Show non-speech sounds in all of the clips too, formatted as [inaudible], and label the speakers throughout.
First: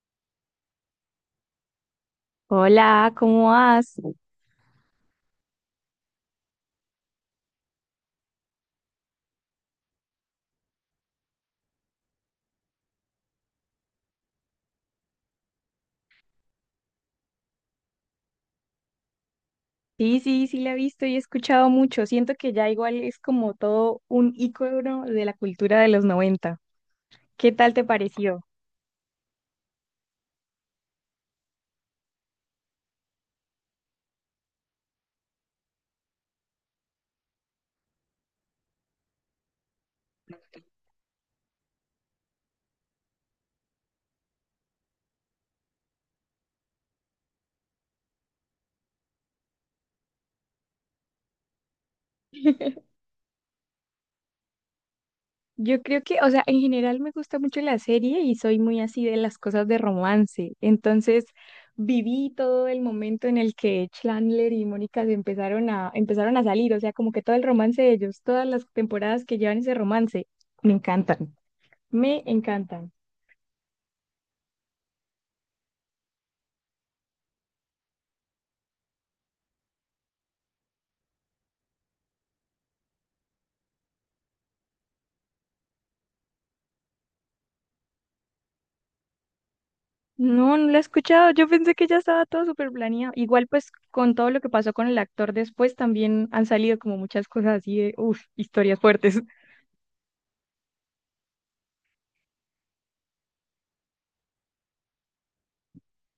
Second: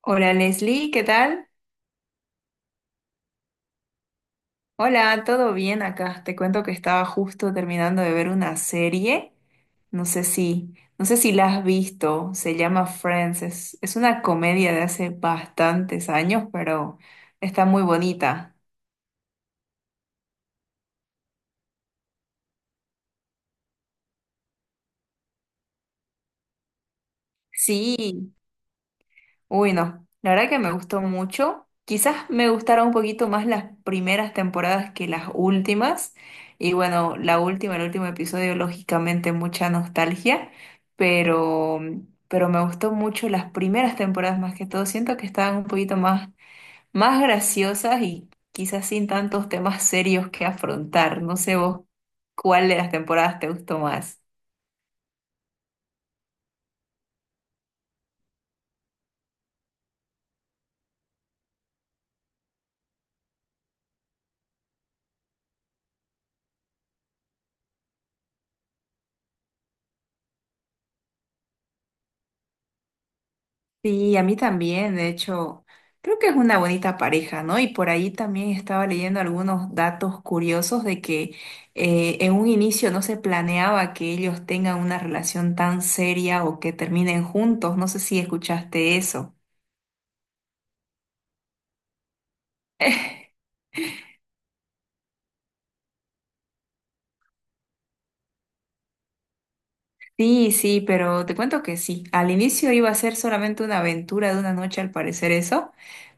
Speaker 1: Hola Leslie, ¿qué tal?
Speaker 2: Hola, ¿cómo vas?
Speaker 1: Hola, ¿todo bien acá? Te cuento que estaba justo terminando de ver una serie. No sé si la has visto. Se llama Friends. Es una comedia de hace bastantes años, pero está muy bonita.
Speaker 2: Sí, sí, sí la he visto y he escuchado mucho. Siento que ya igual es como todo un ícono de la cultura de los 90. ¿Qué tal te
Speaker 1: Sí.
Speaker 2: pareció?
Speaker 1: Uy, no, la verdad que me gustó mucho. Quizás me gustaron un poquito más las primeras temporadas que las últimas. Y bueno, la última, el último episodio, lógicamente mucha nostalgia, pero, pero me gustó mucho las primeras temporadas más que todo. Siento que estaban un poquito más graciosas y quizás sin tantos temas serios que afrontar. No sé vos cuál de las temporadas te gustó más.
Speaker 2: Yo creo que, o sea, en general me gusta mucho la serie y soy muy así de las cosas de romance. Entonces, viví todo el momento en el que Chandler y Mónica empezaron a salir, o sea, como que todo el romance de ellos, todas las temporadas que llevan ese romance, me encantan, me encantan.
Speaker 1: Sí, a mí también, de hecho, creo que es una bonita pareja, ¿no? Y por ahí también estaba leyendo algunos datos curiosos de que en un inicio no se planeaba que ellos tengan una relación tan seria o que terminen juntos, no sé si escuchaste eso.
Speaker 2: No, no la he escuchado. Yo pensé que ya estaba todo súper planeado. Igual, pues, con todo lo que pasó con el actor después, también han salido como muchas cosas así de, uff, historias fuertes. [laughs]
Speaker 1: Sí, sí, pero te cuento que sí, al inicio iba a ser solamente una aventura de una noche al parecer eso,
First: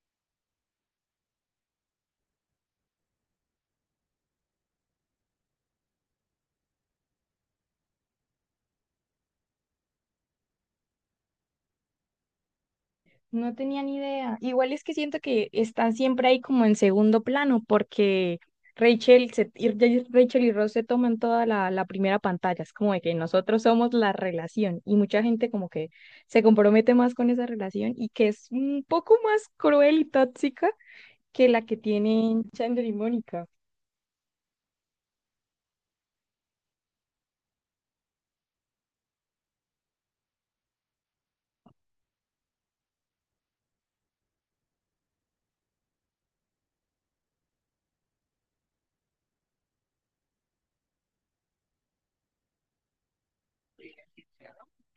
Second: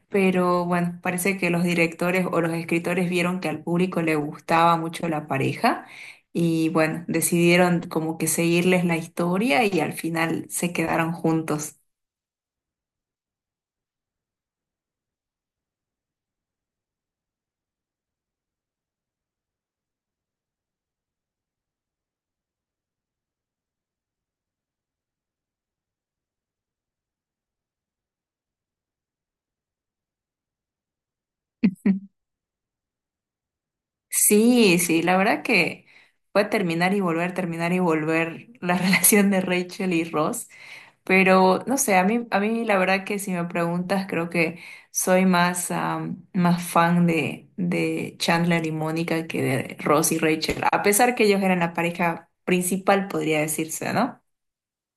Speaker 1: pero bueno, parece que los directores o los escritores vieron que al público le gustaba mucho la pareja y bueno, decidieron como que seguirles la historia y al final se quedaron juntos.
Speaker 2: No tenía ni idea. Igual es que siento que están siempre ahí como en segundo plano, porque Rachel, Rachel y Ross se toman toda la primera pantalla. Es como de que nosotros somos la relación y mucha gente como que se compromete más con esa relación y que es un poco más cruel y tóxica que la que
Speaker 1: [laughs]
Speaker 2: tienen Chandler y Mónica.
Speaker 1: Sí, sí, la verdad que fue terminar y volver la [laughs] relación de Rachel y Ross, pero no sé, a mí la verdad que si me preguntas creo que soy más fan de Chandler y Mónica que de Ross y Rachel, a pesar que ellos eran la pareja principal, podría decirse, ¿no?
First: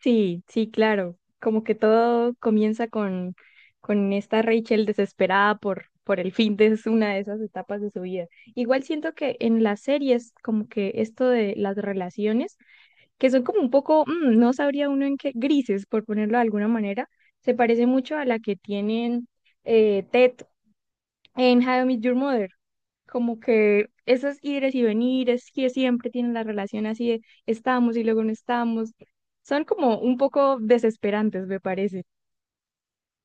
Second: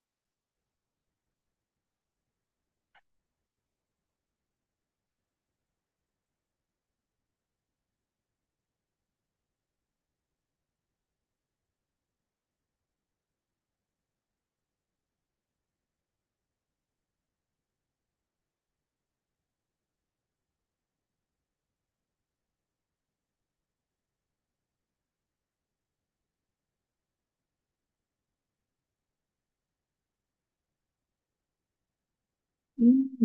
Speaker 2: Sí, sí, claro. Como que todo comienza con esta Rachel desesperada por el fin de una de esas etapas de su vida. Igual siento que en las series, como que esto de las relaciones, que son como un poco, no sabría uno en qué, grises, por ponerlo de alguna manera, se parece mucho a la que tienen Ted en How I Met Your Mother. Como que esos ires y venires que siempre tienen la relación así de estamos y luego no estamos, son como un poco desesperantes, me parece.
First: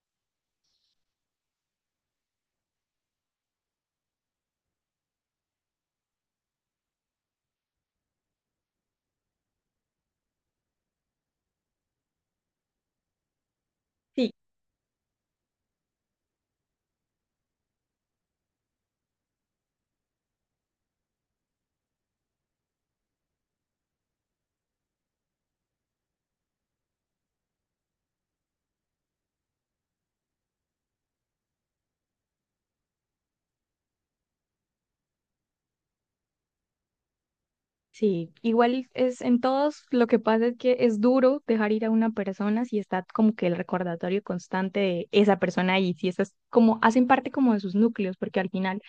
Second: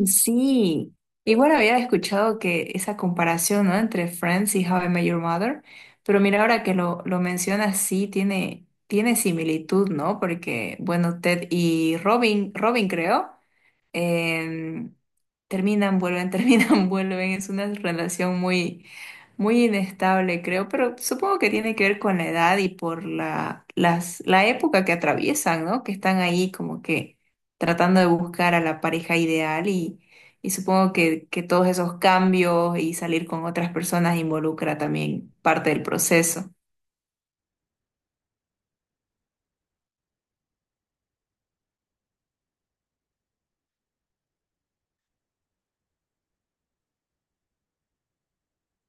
Speaker 1: Sí, y bueno, había escuchado que esa comparación, ¿no? Entre Friends y How I Met Your Mother, pero mira, ahora que lo mencionas, sí, tiene similitud, ¿no? Porque, bueno, Ted y Robin, Robin creo,
Speaker 2: Sí.
Speaker 1: em, terminan, vuelven, [laughs] terminan, vuelven. Es una relación muy inestable, creo, pero supongo que tiene que ver con la edad y por la época que atraviesan, ¿no? Que están ahí como que tratando de buscar a la pareja ideal y supongo que todos esos cambios y salir con otras personas involucra también parte del proceso.
Speaker 2: Sí, igual es en todos, lo que pasa es que es duro dejar ir a una persona si está como que el recordatorio constante de esa persona ahí, si esas como hacen parte como de sus núcleos, porque al final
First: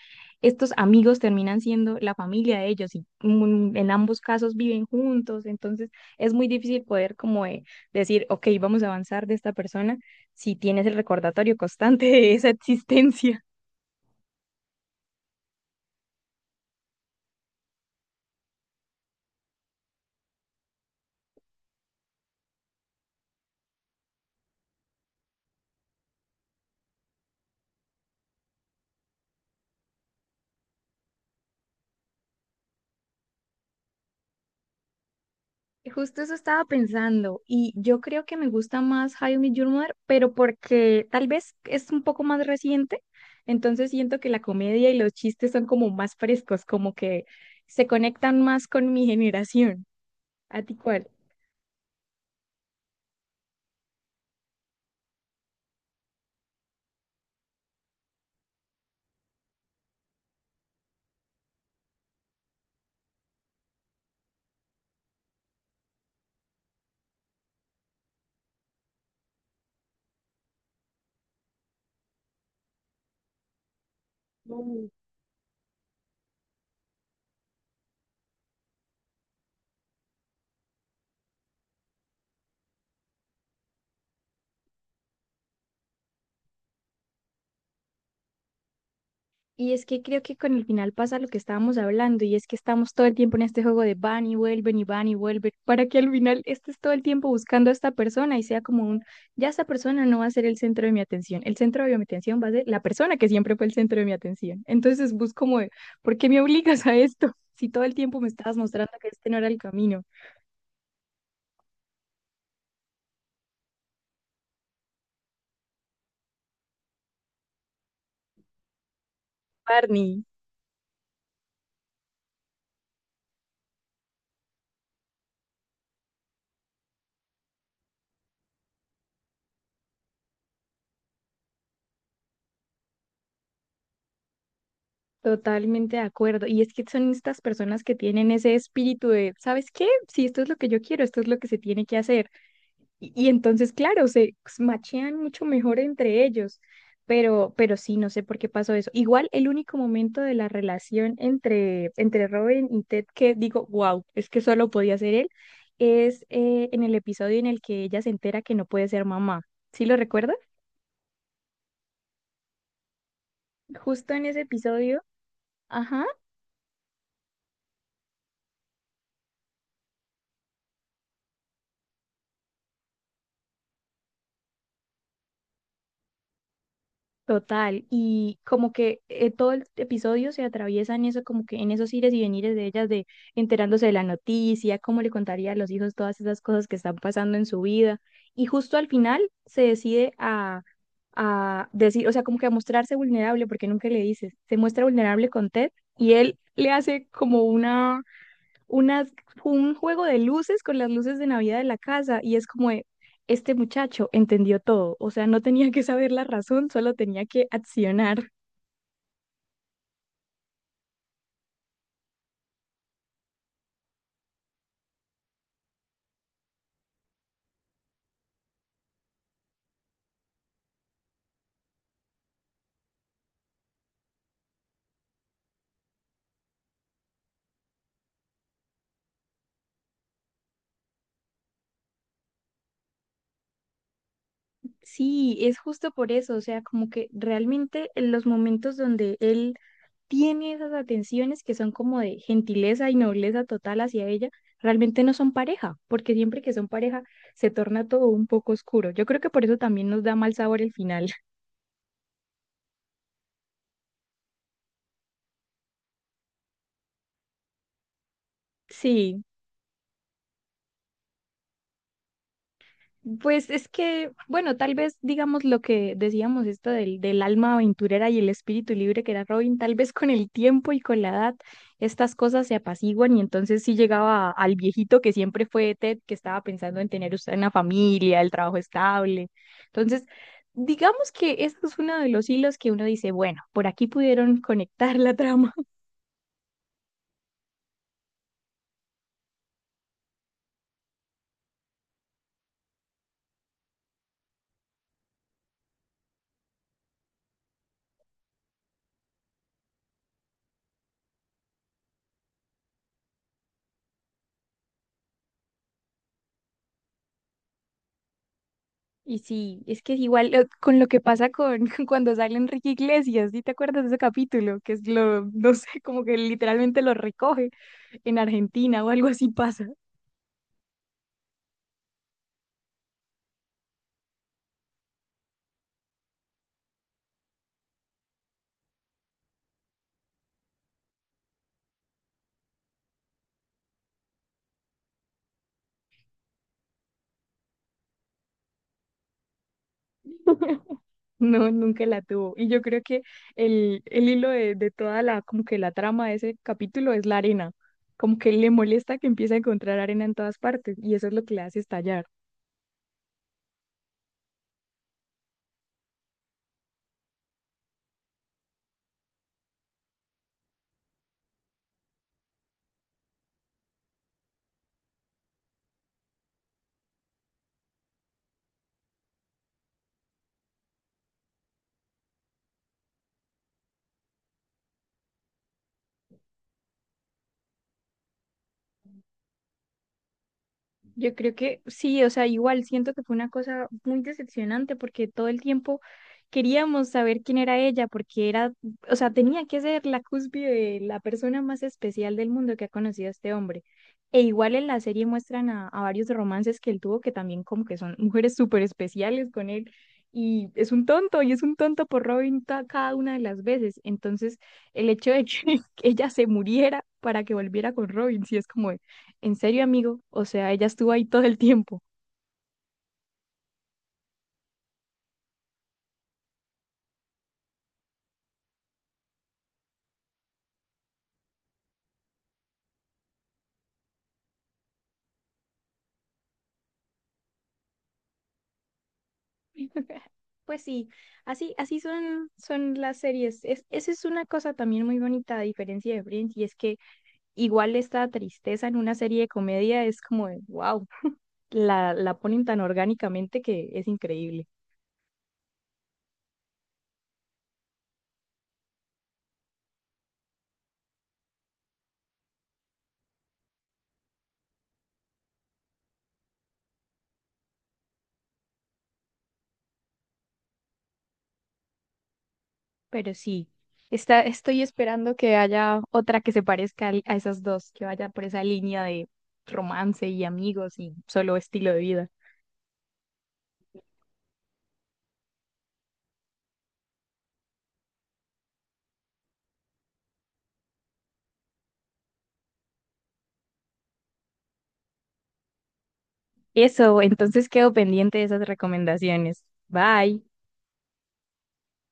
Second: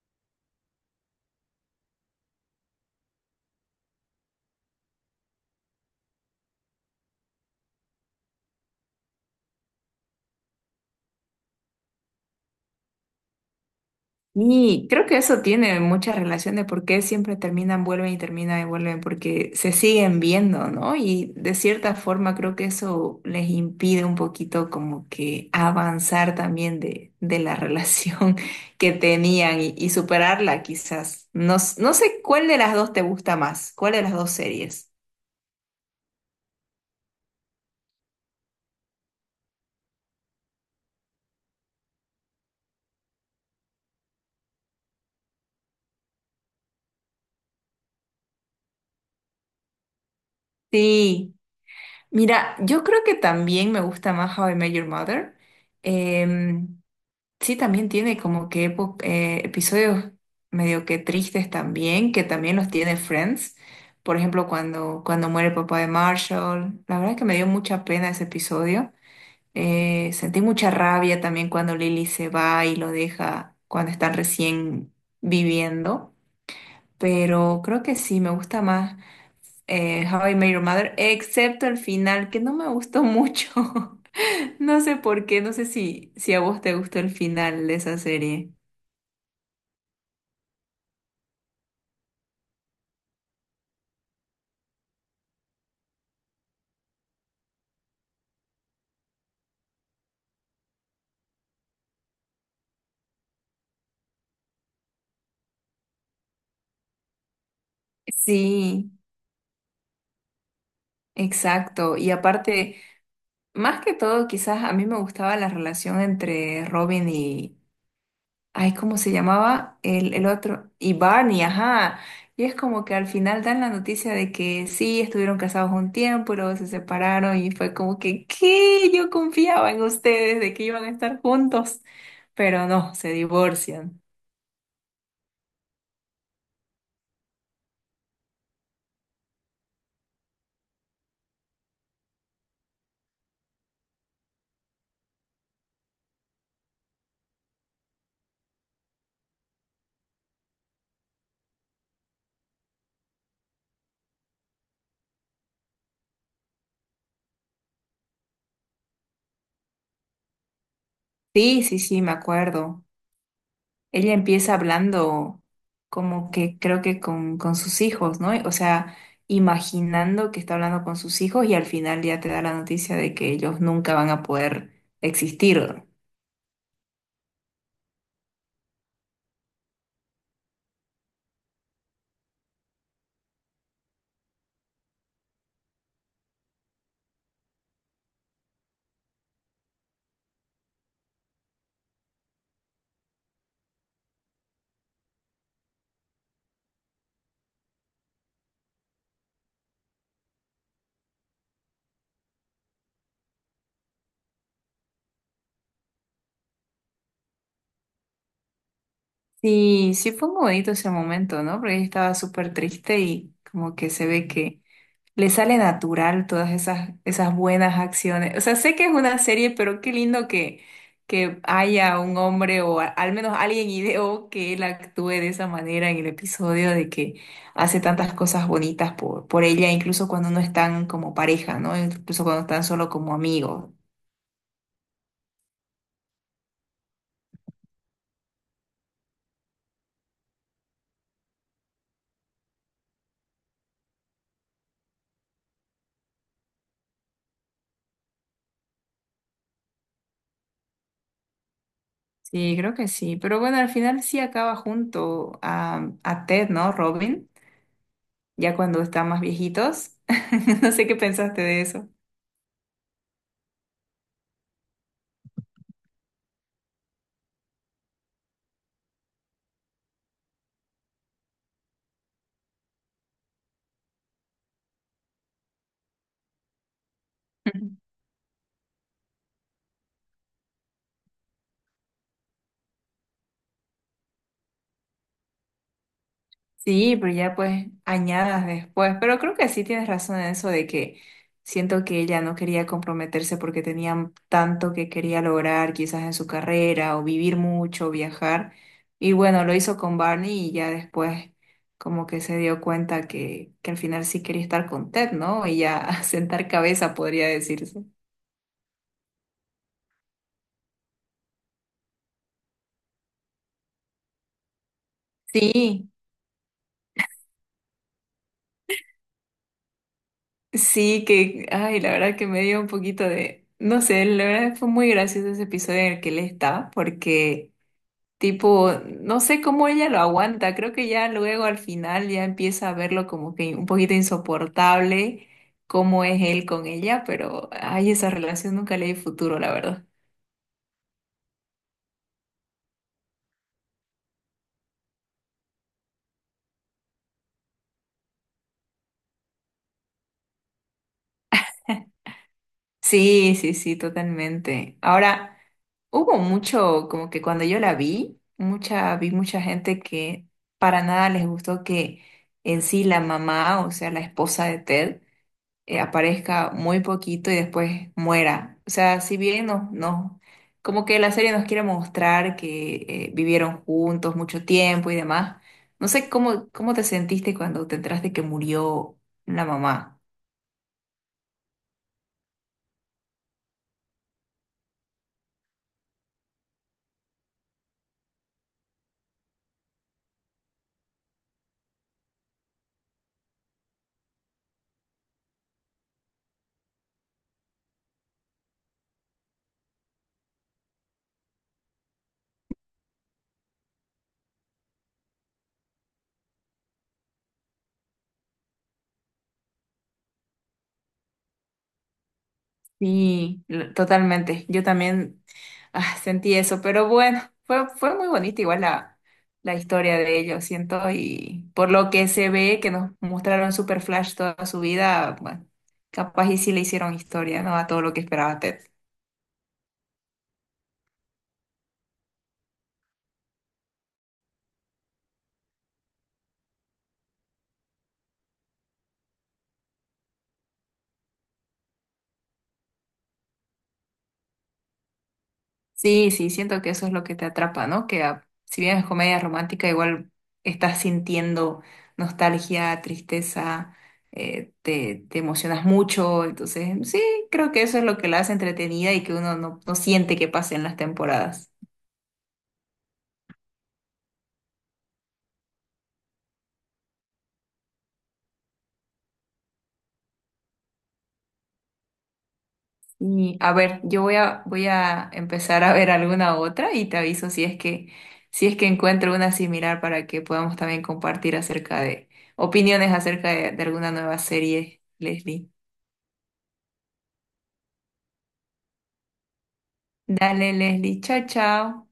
Speaker 2: estos amigos terminan siendo la familia de ellos y en ambos casos viven juntos, entonces es muy difícil poder como decir, ok, vamos a avanzar de esta persona si tienes el recordatorio constante de esa existencia.
Speaker 1: Y creo que eso tiene mucha relación de por qué siempre terminan, vuelven y terminan y vuelven, porque se siguen viendo, ¿no? Y de cierta forma creo que eso les impide un poquito como que avanzar también de la [laughs] relación que tenían y superarla quizás. No, no sé cuál de las dos te gusta más, cuál de las dos series.
Speaker 2: Justo eso estaba pensando y yo creo que me gusta más How I Met Your Mother, pero porque tal vez es un poco más reciente, entonces siento que la comedia y los chistes son como más frescos, como que se conectan más con mi generación. ¿A ti cuál?
Speaker 1: Sí, mira, yo creo que también me gusta más How I Met Your Mother. Em, Sí, también tiene como que episodios medio que tristes también, que también los tiene Friends. Por ejemplo, cuando muere el papá de Marshall. La verdad es que me dio mucha pena ese episodio. Sentí mucha rabia también cuando Lily se va y lo deja cuando están recién viviendo. Pero creo que sí, me gusta más How I Met Your Mother, excepto el final, que no me gustó mucho. [laughs] No sé por qué, no sé si a vos te gustó el final de esa serie.
Speaker 2: Y es que creo que con el final pasa lo que estábamos hablando, y es que estamos todo el tiempo en este juego de van y vuelven y van y vuelven, para que al final estés todo el tiempo buscando a esta persona y sea como un, ya esta persona no va a ser el centro de mi atención, el centro de mi atención va a ser la persona que siempre fue el centro de mi atención. Entonces busco como, de, ¿por qué me obligas a esto? [laughs] Si todo el tiempo me estabas
Speaker 1: Sí,
Speaker 2: mostrando que este no era el camino.
Speaker 1: exacto. Y aparte, más que todo, quizás a mí me gustaba la relación entre Robin y, ay, ¿cómo se llamaba? El,
Speaker 2: Barney,
Speaker 1: el otro, y Barney, ajá. Y es como que al final dan la noticia de que sí, estuvieron casados un tiempo y luego se separaron y fue como que, ¿qué? Yo confiaba en ustedes de que iban a estar juntos, pero no, se divorcian.
Speaker 2: totalmente de acuerdo. Y es que son estas personas que tienen ese espíritu de, ¿sabes qué? Si esto es lo que yo quiero, esto es lo que se tiene que hacer. Y entonces, claro, se machean mucho mejor entre ellos, pero sí, no sé por qué pasó eso. Igual el único momento de la relación entre Robin y Ted que digo, wow, es que solo podía ser él, es en el episodio en el que ella se entera que no puede ser mamá. ¿Sí lo recuerda?
Speaker 1: Sí, sí, sí, me acuerdo. Ella
Speaker 2: Justo en ese
Speaker 1: empieza
Speaker 2: episodio,
Speaker 1: hablando
Speaker 2: ajá.
Speaker 1: como que creo que con sus hijos, ¿no? O sea, imaginando que está hablando con sus hijos y al final ya te da la noticia de que ellos nunca van a poder existir.
Speaker 2: Total, y como que todo el episodio se atraviesa en eso, como que en esos ires y venires de ellas, de enterándose de la noticia, cómo le contaría a los hijos todas esas cosas que están pasando en su vida. Y justo al final a decir, o sea, como que a mostrarse vulnerable, porque nunca le dices, se muestra vulnerable con Ted y él le hace como unas, un juego de luces con las luces de Navidad de la casa y es como de, este muchacho entendió todo, o sea, no tenía que saber la razón, solo tenía que accionar.
Speaker 1: Sí, sí fue muy bonito ese momento, ¿no? Porque ella estaba súper triste y como que se ve que le sale natural todas esas, esas buenas acciones. O sea, sé que es una serie, pero qué lindo que haya un hombre o al menos alguien ideó que él actúe de esa manera en el episodio de que hace tantas cosas bonitas por ella, incluso cuando no están como pareja, ¿no? Incluso cuando están solo como amigos.
Speaker 2: Sí, es justo por eso, o sea, como que realmente en los momentos donde él tiene esas atenciones que son como de gentileza y nobleza total hacia ella, realmente no son pareja, porque siempre que son pareja se torna todo un poco oscuro. Yo creo que por eso también nos da mal sabor el final. [laughs]
Speaker 1: Sí, creo que sí. Pero bueno, al final sí acaba junto a Ted, ¿no? Robin, ya cuando están más
Speaker 2: Sí,
Speaker 1: viejitos. [laughs] No sé qué pensaste de eso.
Speaker 2: pues es que, bueno, tal vez digamos lo que decíamos esto del alma aventurera y el espíritu libre que era Robin, tal vez con el tiempo y con la edad estas cosas se apaciguan y entonces sí llegaba al viejito que siempre fue Ted, que estaba pensando en tener usted una
Speaker 1: [laughs]
Speaker 2: familia, el trabajo estable. Entonces, digamos que ese es uno de los hilos que uno dice, bueno, por aquí pudieron conectar la trama.
Speaker 1: Sí, pero ya pues añadas después. Pero creo que sí tienes razón en eso de que siento que ella no quería comprometerse porque tenía tanto que quería lograr quizás en su carrera o vivir mucho, viajar. Y bueno, lo hizo con Barney y ya después como que se dio cuenta que al final sí quería estar con Ted, ¿no? Y ya [laughs] sentar cabeza podría decirse.
Speaker 2: Y sí, es que es igual con lo que pasa con [laughs] cuando sale Enrique Iglesias, ¿sí te acuerdas de ese capítulo? Que es lo, no sé, [laughs]
Speaker 1: Sí,
Speaker 2: como que literalmente lo recoge en Argentina o algo así pasa. [laughs]
Speaker 1: sí, que, ay, la verdad que me dio un poquito de, no sé, la verdad fue muy gracioso ese episodio en el que él está porque... Tipo, no sé cómo ella lo aguanta, creo que ya luego al final ya empieza a verlo como que un poquito insoportable cómo es él con ella, pero ay, esa relación nunca le di futuro, la verdad.
Speaker 2: No, nunca la tuvo. Y yo creo que el hilo de toda como que la trama de ese capítulo es la arena. Como que le molesta que empiece a encontrar arena en todas partes y eso es lo que le hace estallar.
Speaker 1: Sí, sí, sí, totalmente. Ahora, hubo mucho, como que cuando yo la vi mucha gente que para nada les gustó que en sí la mamá, o sea, la esposa de Ted, aparezca muy poquito y después muera. O sea, si bien como que la serie nos quiere mostrar que vivieron juntos mucho tiempo y demás, no sé cómo te sentiste cuando te enteraste que murió la mamá.
Speaker 2: Yo creo que sí, o sea, igual siento que fue una cosa muy decepcionante porque todo el tiempo queríamos saber quién era ella, porque era, o sea, tenía que ser la cúspide de la persona más especial del mundo que ha conocido a este hombre. E igual en la serie muestran a varios romances que él tuvo, que también como que son mujeres súper especiales con él. Y es un tonto, y es un tonto por Robin cada una de las veces. Entonces, el hecho de que [laughs] ella se muriera para que volviera con Robin, sí es como, en serio, amigo, o sea, ella estuvo ahí todo el tiempo.
Speaker 1: Sí, totalmente. Yo también sentí eso, pero bueno, fue muy bonita igual la historia de ellos, siento, y por lo que se ve que nos mostraron Super Flash toda su vida, bueno, capaz y sí le hicieron historia, ¿no? A todo lo que esperaba Ted.
Speaker 2: [laughs] Pues sí, así, así son, son las series. Es, esa es una cosa también muy bonita, a diferencia de Friends, y es que igual esta tristeza en una serie de comedia es como de, wow, la ponen tan orgánicamente que es increíble.
Speaker 1: Sí, sí, siento que eso es lo que te atrapa, ¿no? Que si bien es comedia romántica, igual estás sintiendo nostalgia, tristeza, te emocionas mucho, entonces sí, creo que eso es lo que la hace entretenida y que uno no, no siente que pasen las temporadas.
Speaker 2: Pero sí, estoy esperando que haya otra que se parezca a esas dos, que vaya por esa línea de romance y amigos y solo estilo de vida.
Speaker 1: Y a ver, yo voy a empezar a ver alguna otra y te aviso si es si es que encuentro una similar para que podamos también compartir acerca de opiniones acerca de alguna nueva serie, Leslie.
Speaker 2: Eso, entonces quedo pendiente de esas recomendaciones. Bye.
Speaker 1: Dale, Leslie. Chao, chao.